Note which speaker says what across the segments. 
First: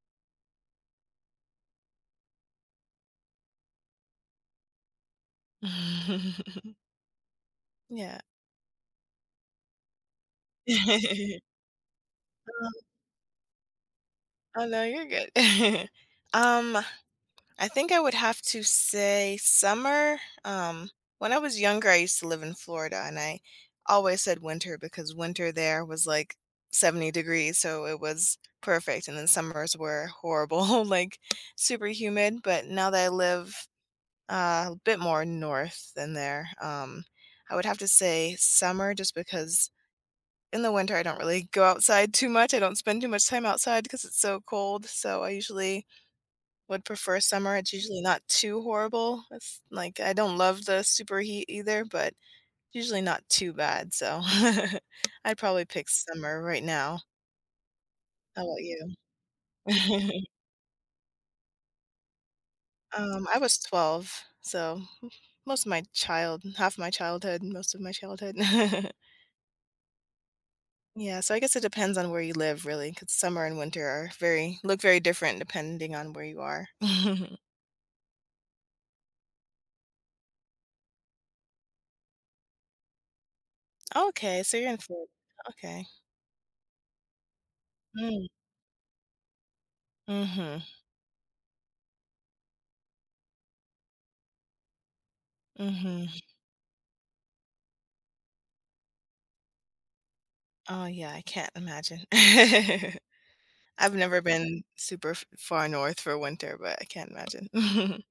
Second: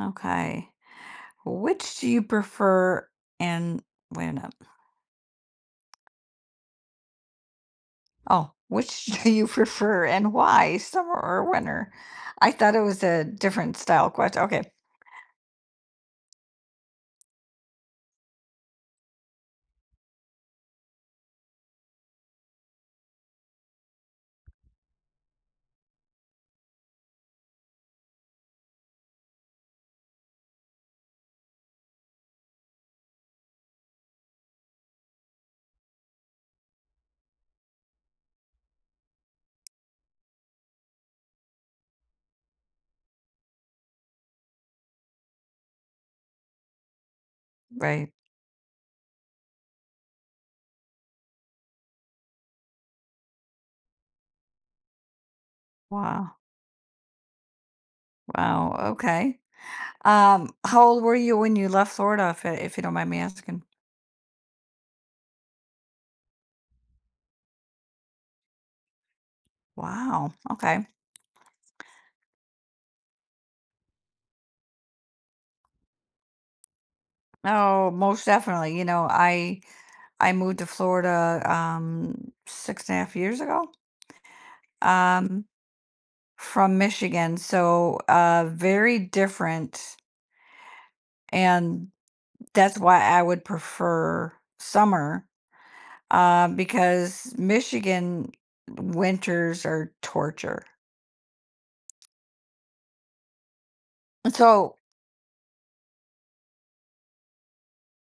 Speaker 1: Okay. Which do you prefer and wait a minute.
Speaker 2: Yeah.
Speaker 1: Oh, which do you prefer and why, summer or winter? I
Speaker 2: Um,
Speaker 1: thought it was a different style question.
Speaker 2: oh,
Speaker 1: Okay.
Speaker 2: no, you're good. Um, I think I would have to say summer. Um, when I was younger, I used to live in Florida, and I always said winter because winter there was like 70 degrees, so it was perfect. And then summers were horrible, like super humid. But now that I live a bit more north than there. I would have to say summer just because in the winter, I don't really go outside too much. I don't spend too much time outside because it's so cold. So I usually would prefer summer. It's usually
Speaker 1: Right.
Speaker 2: not too horrible. It's like I don't love the super heat either, but usually not too bad. So I'd probably pick
Speaker 1: Wow.
Speaker 2: summer right now. How about
Speaker 1: Wow.
Speaker 2: you?
Speaker 1: Okay. How old were you when you left Florida, if you don't mind me
Speaker 2: I was
Speaker 1: asking?
Speaker 2: 12, so most of my child, half my childhood, most of my childhood.
Speaker 1: Wow. Okay.
Speaker 2: Yeah, so I guess it depends on where you live, really, because summer and winter are very different depending on where you are.
Speaker 1: Oh, most definitely. I moved to Florida six and a half years ago
Speaker 2: Okay, so you're in Florida.
Speaker 1: um
Speaker 2: Okay.
Speaker 1: from Michigan. So
Speaker 2: Mm.
Speaker 1: very different,
Speaker 2: Mhm,
Speaker 1: and that's why I would prefer summer
Speaker 2: mm mhm.
Speaker 1: because Michigan winters are torture.
Speaker 2: Oh, yeah, I can't imagine. I've never been
Speaker 1: So
Speaker 2: super f far north for winter, but I can't imagine.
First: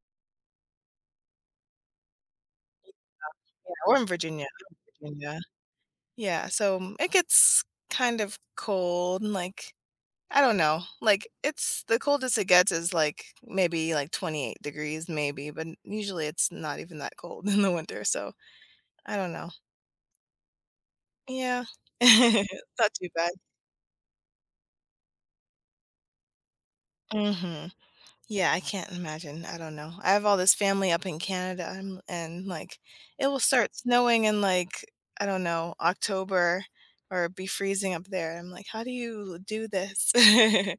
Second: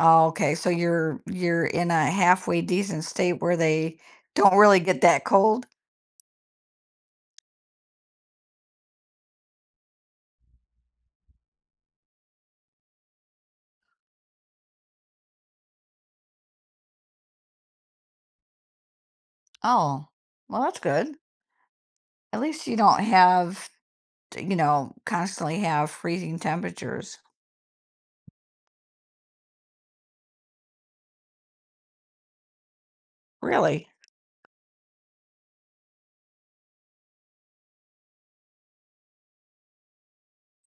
Speaker 1: oh, okay, so you're in a halfway decent state where
Speaker 2: Yeah, we're
Speaker 1: they
Speaker 2: in Virginia,
Speaker 1: don't really get
Speaker 2: I'm in
Speaker 1: that
Speaker 2: Virginia.
Speaker 1: cold.
Speaker 2: Yeah, so, it gets kind of cold and, like, I don't know, like, it's the coldest it gets is, like, maybe, like, 28 degrees maybe, but usually it's not even that cold in the winter, so I don't know.
Speaker 1: Oh, well, that's good.
Speaker 2: Yeah.
Speaker 1: At least you
Speaker 2: Not
Speaker 1: don't
Speaker 2: too bad.
Speaker 1: have, you know, constantly have freezing temperatures.
Speaker 2: Mhm. Yeah, I can't imagine. I don't know. I have all this family up in Canada and, like it will start
Speaker 1: Really.
Speaker 2: snowing in like, I don't know, October or be freezing up there. I'm like, how do you do this? And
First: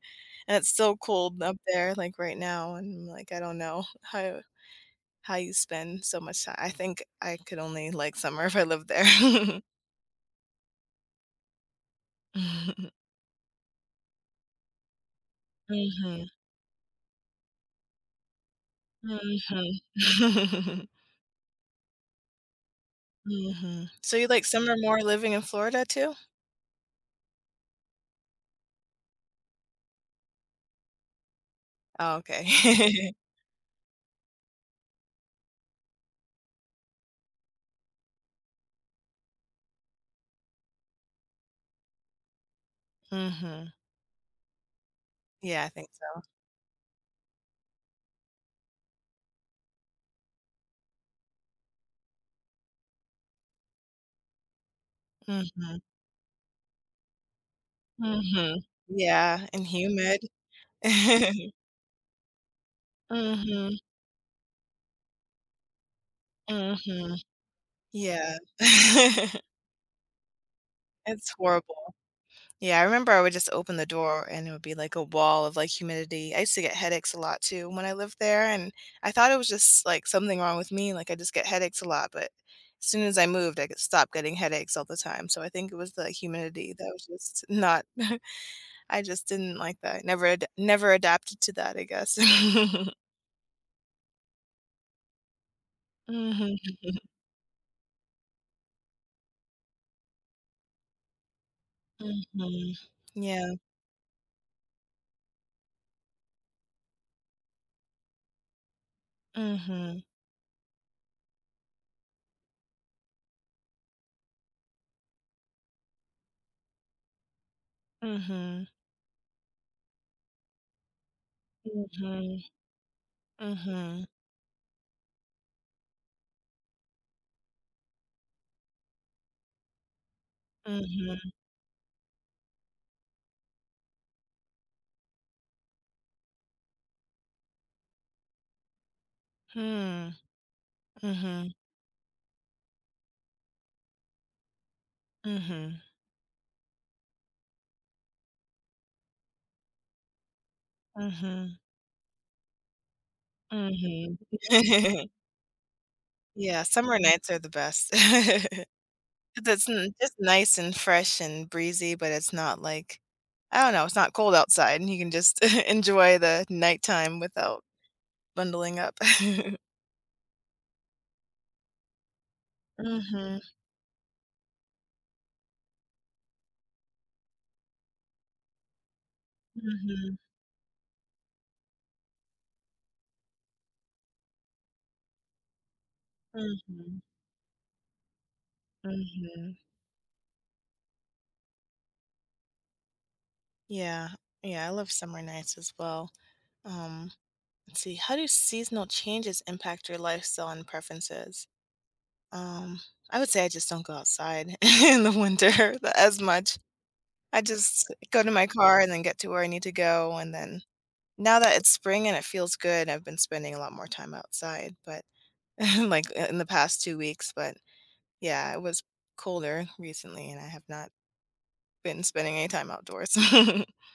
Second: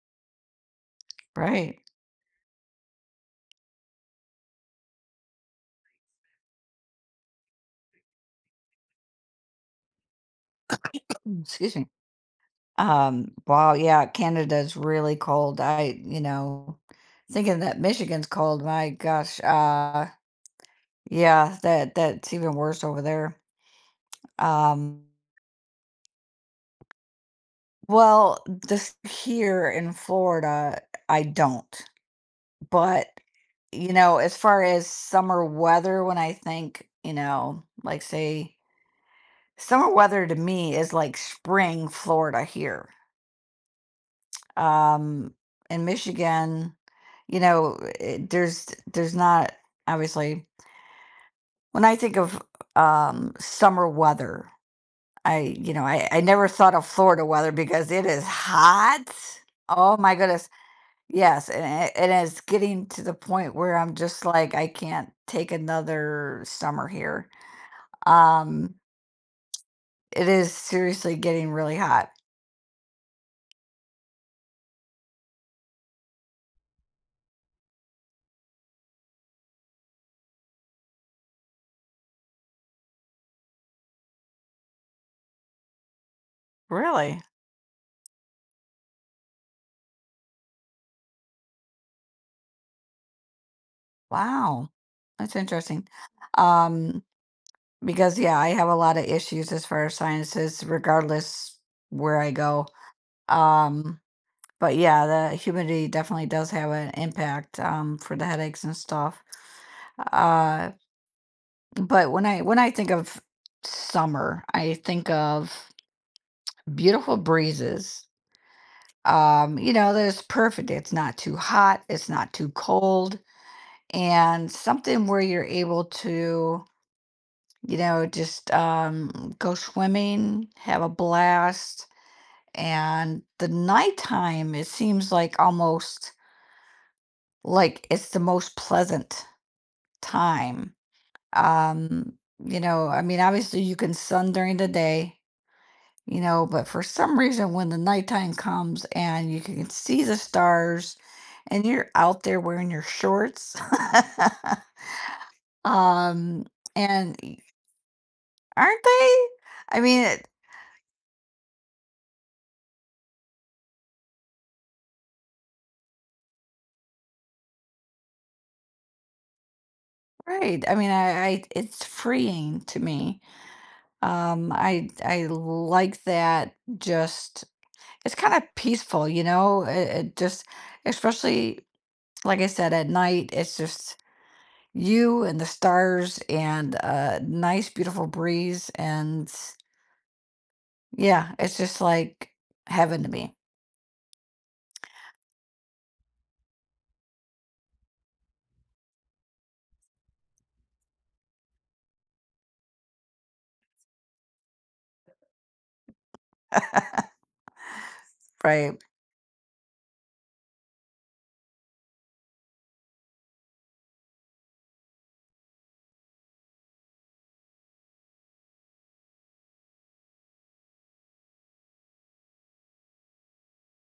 Speaker 2: it's so cold up
Speaker 1: Right.
Speaker 2: there like right now and like I don't know how you spend so much time. I think I could only like summer if I lived there.
Speaker 1: Excuse me. Wow, yeah, Canada's really cold. I, you
Speaker 2: Mhm.
Speaker 1: know, thinking that Michigan's cold, my gosh,
Speaker 2: Mhm. Mhm.
Speaker 1: yeah, that's even worse over there.
Speaker 2: Mhm. So you like summer more
Speaker 1: Um,
Speaker 2: living in Florida too?
Speaker 1: well, this here in Florida, I don't,
Speaker 2: Oh, okay.
Speaker 1: but, you know, as far as summer weather, when I think, you know, like, say summer weather to me is like spring Florida here.
Speaker 2: Mhm.
Speaker 1: Um,
Speaker 2: Yeah, I
Speaker 1: in
Speaker 2: think so.
Speaker 1: Michigan, you know, it, there's not, obviously, when I think of summer weather, I you
Speaker 2: Mhm.
Speaker 1: know, I never thought of Florida weather because it is
Speaker 2: Mhm.
Speaker 1: hot.
Speaker 2: Yeah, and
Speaker 1: Oh my
Speaker 2: humid.
Speaker 1: goodness. Yes, and it's getting to the point where
Speaker 2: Mhm.
Speaker 1: I'm just like I can't take another summer
Speaker 2: Mhm.
Speaker 1: here.
Speaker 2: Yeah.
Speaker 1: Um, it is seriously
Speaker 2: It's
Speaker 1: getting really
Speaker 2: horrible.
Speaker 1: hot.
Speaker 2: Yeah, I remember I would just open the door and it would be like a wall of, like, humidity. I used to get headaches a lot too when I lived there, and I thought it was just, like, something wrong with me, like, I just get headaches a lot, but as soon as I moved, I could stop getting headaches all the time, so I think it was the humidity that was
Speaker 1: Really?
Speaker 2: just not I just didn't like that. Never adapted to that, I guess.
Speaker 1: Wow, that's interesting.
Speaker 2: Mhm,
Speaker 1: Um, because yeah, I have a lot of issues as far as sciences, regardless where
Speaker 2: mhm,
Speaker 1: I go.
Speaker 2: mhm. Yeah.
Speaker 1: Um, but yeah, the humidity definitely does have an impact, for the headaches and stuff.
Speaker 2: Mhm,
Speaker 1: Uh, but when I think of summer, I think of beautiful breezes.
Speaker 2: mhm,
Speaker 1: You know, that's perfect. It's not too hot, it's not
Speaker 2: mhm,
Speaker 1: too cold,
Speaker 2: mhm,
Speaker 1: and something where you're able to, you know, just go swimming, have a
Speaker 2: mhm,
Speaker 1: blast. And the nighttime, it seems like almost like it's the most pleasant
Speaker 2: hmm,
Speaker 1: time.
Speaker 2: mhm,
Speaker 1: Um, you know, I mean, obviously you can sun during the day,
Speaker 2: mhm,
Speaker 1: you know, but for some reason, when the nighttime comes and you can see the stars
Speaker 2: mhm,
Speaker 1: and you're out there wearing your shorts,
Speaker 2: mhm.
Speaker 1: um,
Speaker 2: Yeah, summer
Speaker 1: and
Speaker 2: nights are the best.
Speaker 1: aren't they?
Speaker 2: 'Cause it's
Speaker 1: I
Speaker 2: n just
Speaker 1: mean,
Speaker 2: nice and fresh and breezy, but it's not like I don't know, it's not cold outside, and you can just enjoy the nighttime without bundling up.
Speaker 1: right. I mean, I it's freeing to me.
Speaker 2: Mhm.
Speaker 1: I like that. Just it's kind of peaceful, you know. It
Speaker 2: Mhm,
Speaker 1: just, especially like I said, at night, it's just you and the stars and
Speaker 2: mhm,
Speaker 1: a nice, beautiful breeze, and
Speaker 2: mhm.
Speaker 1: yeah, it's just like heaven to me.
Speaker 2: Yeah, yeah, I love summer nights as well. Um, let's see, how do seasonal changes impact your lifestyle and preferences? Um, I would say I just don't go outside in the winter as much. I just go to my
Speaker 1: Right.
Speaker 2: car and then get to where I need to go, and then now that it's spring and it feels good, I've been spending a lot more time outside, but, like, in the past 2 weeks, but, yeah, it was colder recently, and I have not been spending any time outdoors.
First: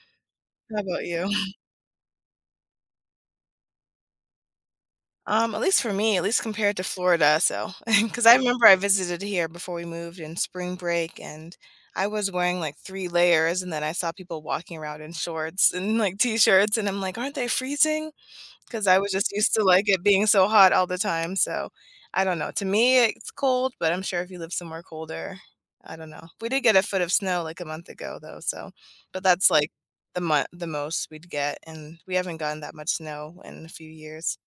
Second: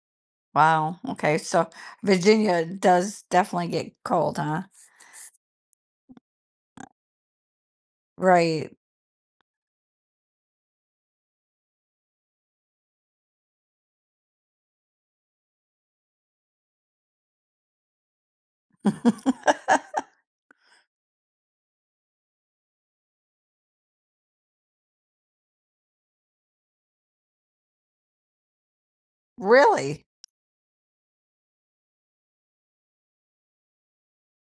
Speaker 2: How
Speaker 1: Wow.
Speaker 2: about you?
Speaker 1: Okay. So Virginia does definitely get cold, huh?
Speaker 2: At least for me, at least compared to Florida. So, because I remember
Speaker 1: Right.
Speaker 2: I visited here before we moved in spring break, and I was wearing, like, 3 layers, and then I saw people walking around in shorts and, like, T-shirts, and I'm like, "Aren't they freezing? Because I was just used to, like, it being so hot all the time, so I don't know. To me, it's cold, but I'm sure if you live somewhere colder, I don't know. We did get a foot of snow, like, a month ago, though, so but that's, like,
Speaker 1: Really?
Speaker 2: the most we'd get, and we haven't gotten that much snow in a few years.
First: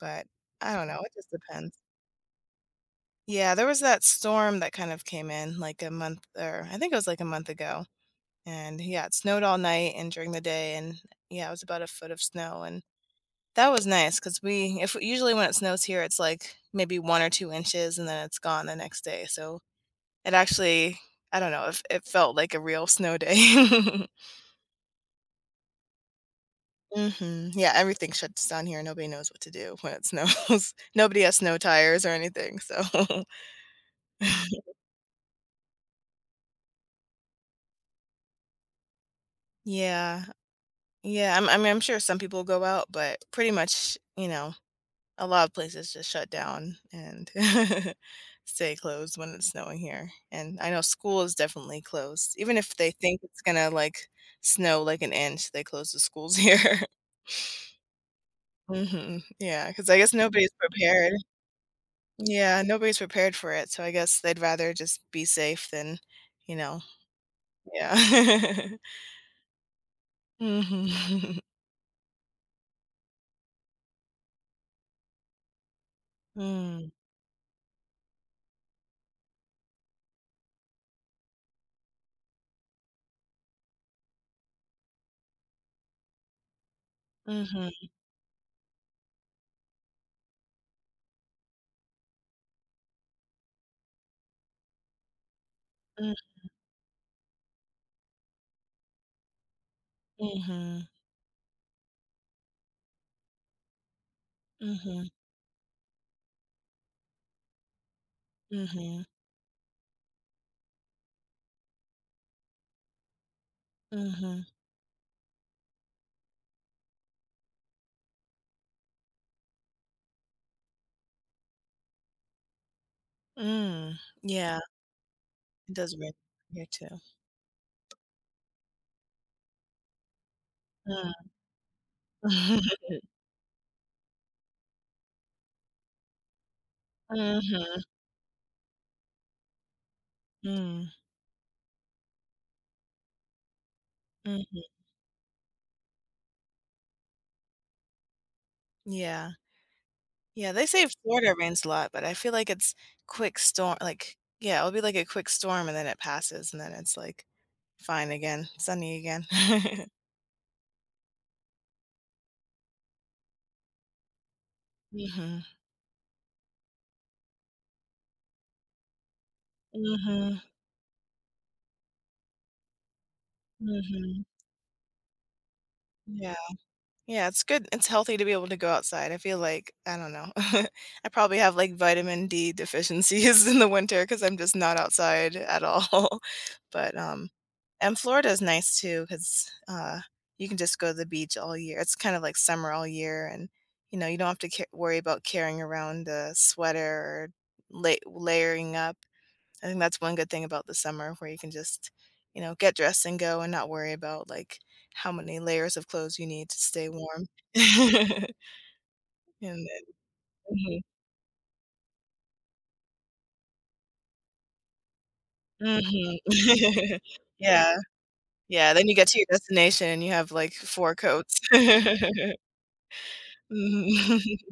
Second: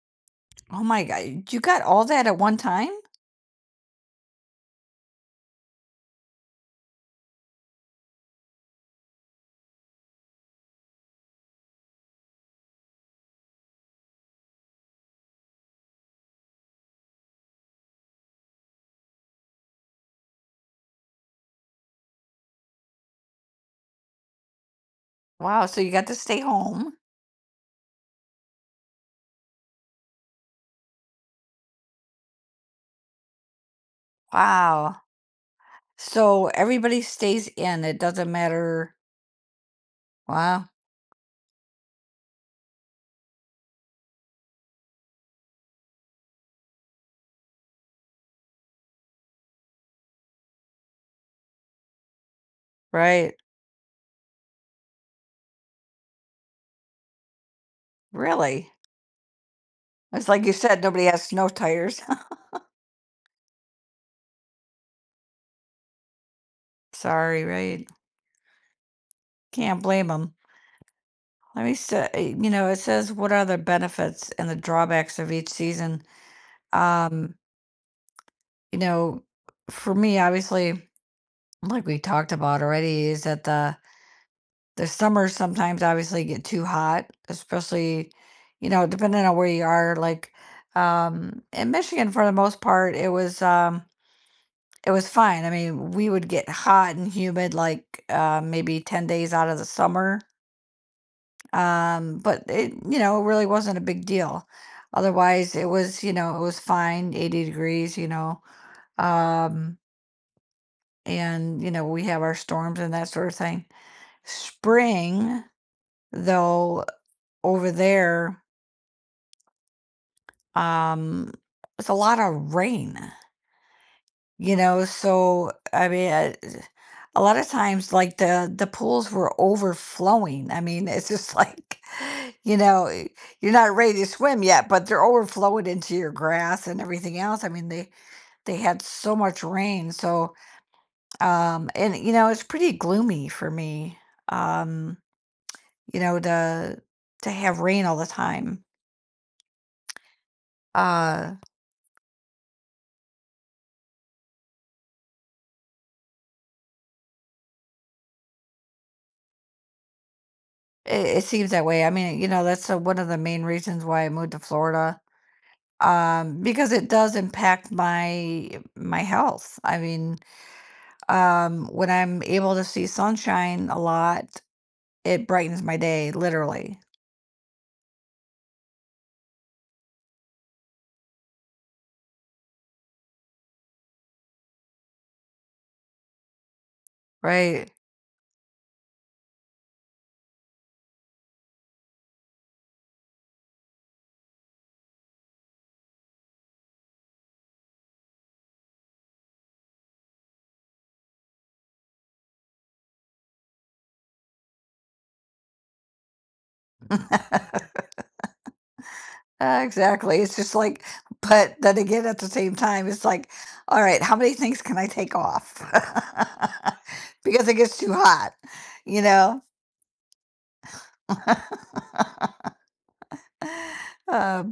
Speaker 2: But I
Speaker 1: Oh
Speaker 2: don't know,
Speaker 1: my
Speaker 2: it just
Speaker 1: god, you
Speaker 2: depends.
Speaker 1: got all that at one time?
Speaker 2: Yeah, there was that storm that kind of came in like a month or I think it was like a month ago. And yeah, it snowed all night and during the day and yeah, it was about a foot of snow and that was nice because we if usually when it snows here it's like maybe 1 or 2 inches and then it's gone the next day. So it actually I don't know if it felt like a real snow day.
Speaker 1: Wow, so you got to stay home.
Speaker 2: Hmm. Yeah, everything shuts down here. Nobody knows what to do when it snows. Nobody has snow tires or anything. So
Speaker 1: Wow. So everybody stays in, it doesn't matter.
Speaker 2: yeah.
Speaker 1: Wow,
Speaker 2: Yeah, I mean, I'm sure some people go out, but pretty much, you know, a lot of places just shut down and stay closed when it's snowing here. And I know school is definitely closed. Even if they think
Speaker 1: right.
Speaker 2: it's gonna like snow like an inch, they close the schools here.
Speaker 1: Really?
Speaker 2: Mhm. Because I guess
Speaker 1: It's like
Speaker 2: nobody's
Speaker 1: you said, nobody
Speaker 2: prepared.
Speaker 1: has snow tires.
Speaker 2: Yeah, nobody's prepared for it, so I guess they'd rather just be safe than, you know,
Speaker 1: Sorry, right?
Speaker 2: yeah.
Speaker 1: Can't blame them.
Speaker 2: Mhm.
Speaker 1: Let me say, you know, it says what are the benefits and the drawbacks of each season?
Speaker 2: Mm.
Speaker 1: Um, you know, for me, obviously, like we talked about already, is that the summers sometimes obviously get too hot,
Speaker 2: Mhm.
Speaker 1: especially, you know, depending on where you are, like, in Michigan for the most part, it was fine. I mean, we
Speaker 2: Mm.
Speaker 1: would get hot and humid like, maybe 10 days out of the summer.
Speaker 2: Mhm.
Speaker 1: But it, you know, it really wasn't a big deal.
Speaker 2: Mhm.
Speaker 1: Otherwise, it was, you know, it was fine, 80 degrees, you know.
Speaker 2: Mhm,
Speaker 1: Um, and, you know, we have our storms and that sort of thing.
Speaker 2: mhm,
Speaker 1: Spring, though, over there, um it's a lot of rain,
Speaker 2: mm,
Speaker 1: you
Speaker 2: yeah,
Speaker 1: know, so
Speaker 2: it
Speaker 1: I
Speaker 2: does
Speaker 1: mean,
Speaker 2: ring here too.
Speaker 1: a lot of times like the pools were overflowing. I mean, it's
Speaker 2: Mm.
Speaker 1: just like you know, you're not ready to swim yet, but they're overflowing into your grass and everything else. I mean,
Speaker 2: Mhm,
Speaker 1: they had so much rain. So
Speaker 2: mm,
Speaker 1: and you know, it's pretty gloomy for me.
Speaker 2: mhm,
Speaker 1: um you know, to have rain all the time.
Speaker 2: yeah, yeah, they say Florida
Speaker 1: Uh,
Speaker 2: rains a lot, but I feel like it's quick storm like, yeah, it'll be like a quick storm and then it passes and then it's, like, fine again, sunny again.
Speaker 1: It it seems that way. I mean, you know, that's, one of the main reasons why I moved to Florida,
Speaker 2: Mhm,
Speaker 1: because it does impact my health. I mean,
Speaker 2: mhm,
Speaker 1: when I'm able to see sunshine a
Speaker 2: mhm,
Speaker 1: lot, it brightens my day,
Speaker 2: yeah.
Speaker 1: literally,
Speaker 2: Yeah, it's good. It's healthy to be able to go outside. I feel like, I don't know. I probably have like vitamin D deficiencies in the winter because I'm just not outside at all. But
Speaker 1: right?
Speaker 2: And Florida is nice too because you can just go to the beach all year. It's kind of like summer all year and you know, you don't have to worry about carrying around a sweater or layering up. I think that's one good thing about the summer where you can just, you know, get dressed and go and not worry about, like, how many layers of clothes you need to stay warm. And then
Speaker 1: Exactly. It's just
Speaker 2: mhm,
Speaker 1: like, but then again, at the same time, it's like, all right, how many things can I take off?
Speaker 2: mhm.
Speaker 1: Because it
Speaker 2: Yeah,
Speaker 1: gets too hot,
Speaker 2: yeah, then you
Speaker 1: you
Speaker 2: get to your
Speaker 1: know?
Speaker 2: destination and you have, like, 4 coats. Mhm.
Speaker 1: Uh,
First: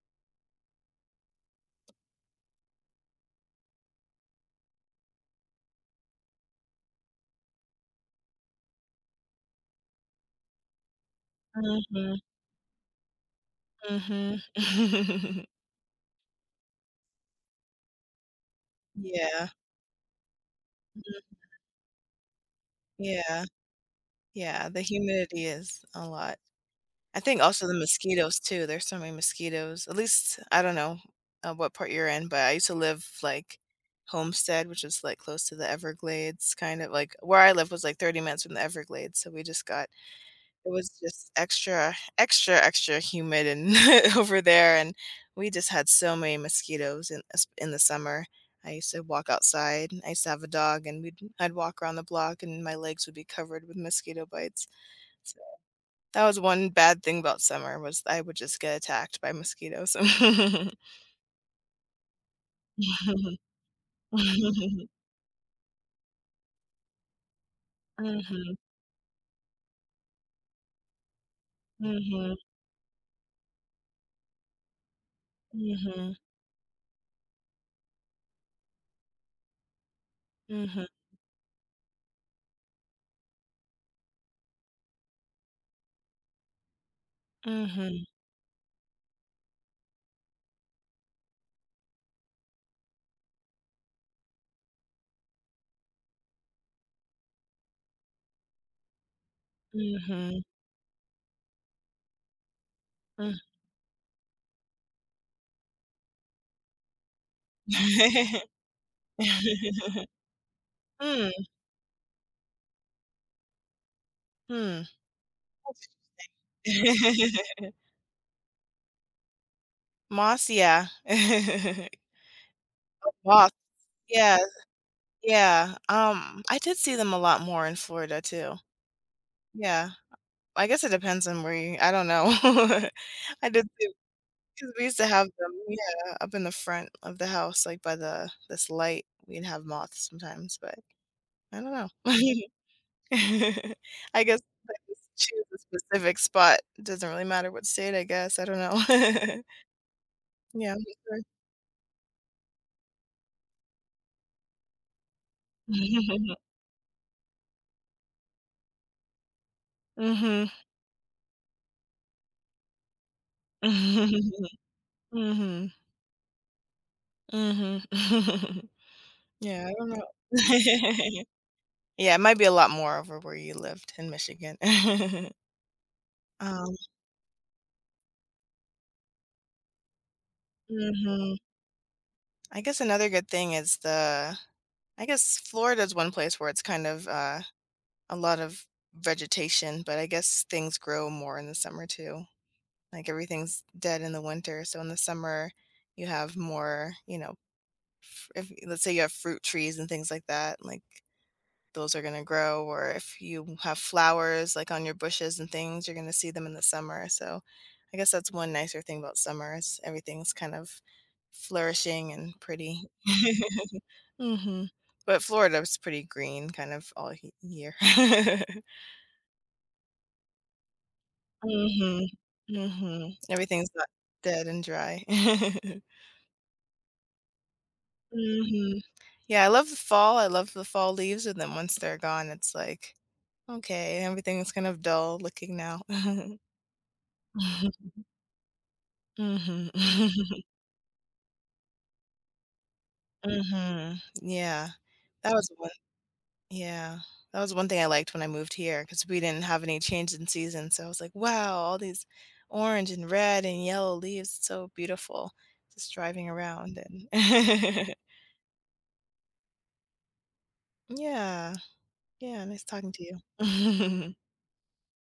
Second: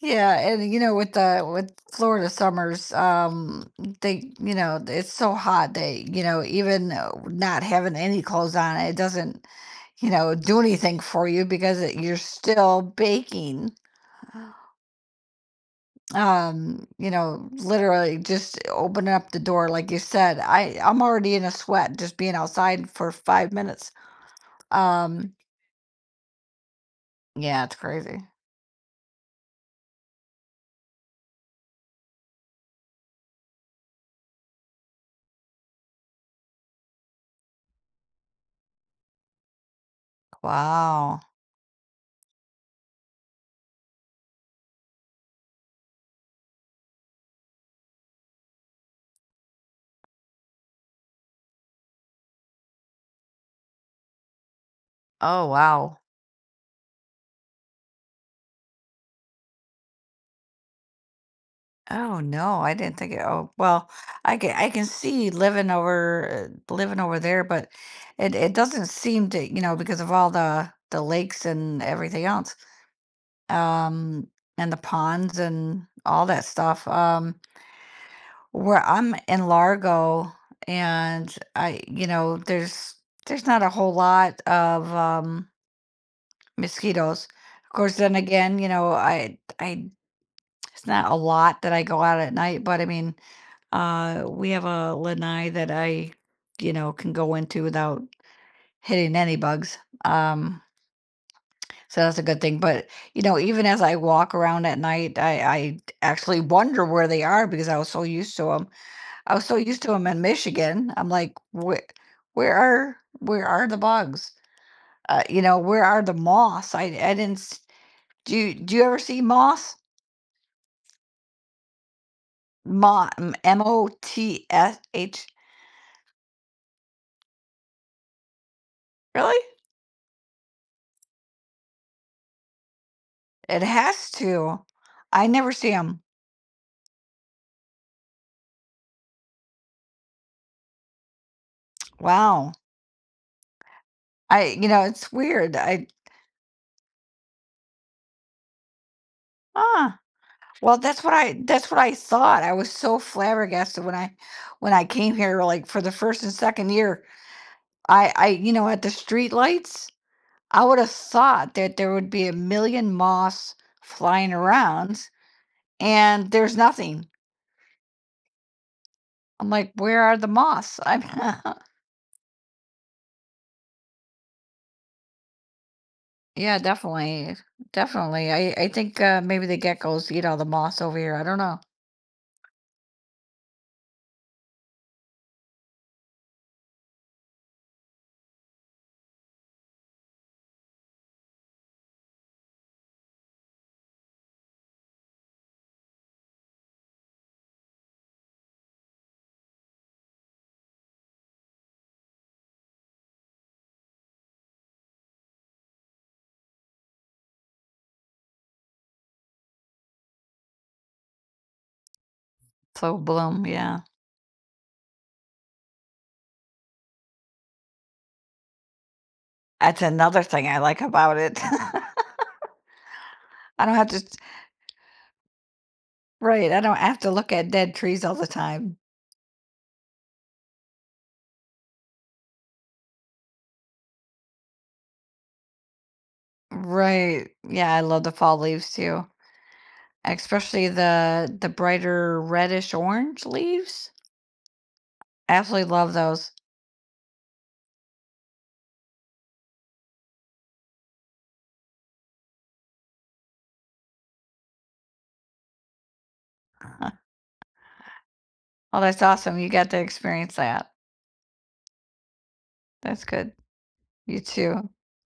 Speaker 1: Yeah, and you know, with the with Florida summers, they, you know, it's so hot they, you know, even not having any clothes on, it doesn't, you know, do anything for you because it, you're
Speaker 2: Mhm,
Speaker 1: still baking.
Speaker 2: mhm.
Speaker 1: You know, literally just opening up the
Speaker 2: Yeah,
Speaker 1: door, like you said, I I'm already
Speaker 2: mhm,
Speaker 1: in a sweat just being outside for
Speaker 2: yeah,
Speaker 1: 5 minutes.
Speaker 2: yeah, the
Speaker 1: Um,
Speaker 2: humidity is a lot. I think
Speaker 1: yeah,
Speaker 2: also the
Speaker 1: it's crazy.
Speaker 2: mosquitoes too. There's so many mosquitoes. At least I don't know what part you're in, but I used to live like Homestead, which is like close to the Everglades, kind of like where I live was like 30 minutes from the Everglades. So we just got it was
Speaker 1: Wow.
Speaker 2: just extra, extra, extra humid and over there, and we just had so many mosquitoes in the summer. I used to walk outside. I used to have a dog, and we'd I'd walk around the block, and my legs would be covered with mosquito bites. So
Speaker 1: Oh, wow.
Speaker 2: that was one bad thing about summer was I would just get attacked by mosquitoes.
Speaker 1: Oh, no, I didn't think it
Speaker 2: Mhm.
Speaker 1: oh, well, I can
Speaker 2: Mhm.
Speaker 1: see living over living over there, but it doesn't seem to, you know, because of all the lakes and everything
Speaker 2: Mhm.
Speaker 1: else, um, and the ponds and
Speaker 2: Mhm.
Speaker 1: all that stuff. Where I'm in Largo
Speaker 2: Mhm.
Speaker 1: and I, you know, there's not a whole lot of mosquitoes. Of course,
Speaker 2: Mhm.
Speaker 1: then again, you know, I it's not a lot that I go out at night, but I mean, we have a lanai that I, you know, can go into without hitting any bugs.
Speaker 2: Mhm.
Speaker 1: Um, so that's a good thing. But you
Speaker 2: Mm.
Speaker 1: know, even as I walk around at night, I actually wonder where they are because I was so used to them.
Speaker 2: Mm,
Speaker 1: I was so used to
Speaker 2: mm.
Speaker 1: them in Michigan. I'm like, where, where are the bugs? You know, where are the moths? I didn't. S- Do you, ever see moths?
Speaker 2: Moss, yeah.
Speaker 1: Moth,
Speaker 2: Moss,
Speaker 1: M O
Speaker 2: yeah,
Speaker 1: T S H.
Speaker 2: yeah, I did see them a lot more in Florida too.
Speaker 1: Really?
Speaker 2: Yeah. I guess it depends on where you I don't know. I
Speaker 1: It
Speaker 2: did
Speaker 1: has to.
Speaker 2: 'cause we used to
Speaker 1: I
Speaker 2: have
Speaker 1: never
Speaker 2: them,
Speaker 1: see them.
Speaker 2: yeah, up in the front of the house, like, by the this light, we'd have moths sometimes, but I don't know.
Speaker 1: Wow.
Speaker 2: I guess
Speaker 1: I you
Speaker 2: if I
Speaker 1: know,
Speaker 2: just
Speaker 1: it's
Speaker 2: choose
Speaker 1: weird.
Speaker 2: a
Speaker 1: I
Speaker 2: specific spot, it doesn't really matter what state, I guess, I don't know.
Speaker 1: ah
Speaker 2: Yeah,
Speaker 1: well,
Speaker 2: I'm sure.
Speaker 1: that's what I thought. I was so flabbergasted when I came here, like, for the 1st and 2nd year. I you know, at the streetlights,
Speaker 2: Mhm.
Speaker 1: I would have thought that there would be a million moths flying
Speaker 2: Mhm.
Speaker 1: around, and there's nothing.
Speaker 2: Mhm.
Speaker 1: I'm
Speaker 2: Yeah,
Speaker 1: like,
Speaker 2: I don't
Speaker 1: "Where
Speaker 2: know.
Speaker 1: are the moths?" I'm
Speaker 2: Yeah, it might be a lot more over where you lived in Michigan.
Speaker 1: yeah,
Speaker 2: Um,
Speaker 1: definitely. Definitely. I think, maybe the geckos eat all the moths over here. I don't
Speaker 2: mhm.
Speaker 1: know.
Speaker 2: I guess another good thing is the I guess Florida is one place where it's kind of, a lot of vegetation, but I guess things grow more in the summer too. Like everything's dead in the winter, so in the summer you have more, you know, if let's say you have fruit trees and things like that, like those are gonna grow, or if you have flowers like on your bushes and things, you're gonna see them in the summer. So I guess that's one nicer thing about summer is everything's kind of flourishing and pretty.
Speaker 1: So bloom, yeah.
Speaker 2: Mhm. But Florida's pretty green kind of all he year.
Speaker 1: That's another thing I like about it. I
Speaker 2: Mhm. Mhm. Everything's
Speaker 1: don't have
Speaker 2: not
Speaker 1: to
Speaker 2: dead and dry.
Speaker 1: right, I don't have to look at dead trees all the time.
Speaker 2: Mhm. Yeah, I love the fall, I love the fall leaves, and then once they're gone, it's like, "Okay, everything's kind of dull looking now." Mhm.
Speaker 1: Right. Yeah, I love the fall leaves too,
Speaker 2: Mhm.
Speaker 1: especially the brighter reddish orange leaves.
Speaker 2: Yeah. That was one
Speaker 1: Absolutely love those.
Speaker 2: Yeah. That was one thing I liked when I moved here because we didn't have any change in season, so I was like, "Wow, all these orange and red and yellow leaves, it's so beautiful." Just driving around and
Speaker 1: Oh, that's awesome. You got to experience that.
Speaker 2: Yeah. Yeah, nice talking
Speaker 1: That's
Speaker 2: to
Speaker 1: good.
Speaker 2: you.
Speaker 1: You too.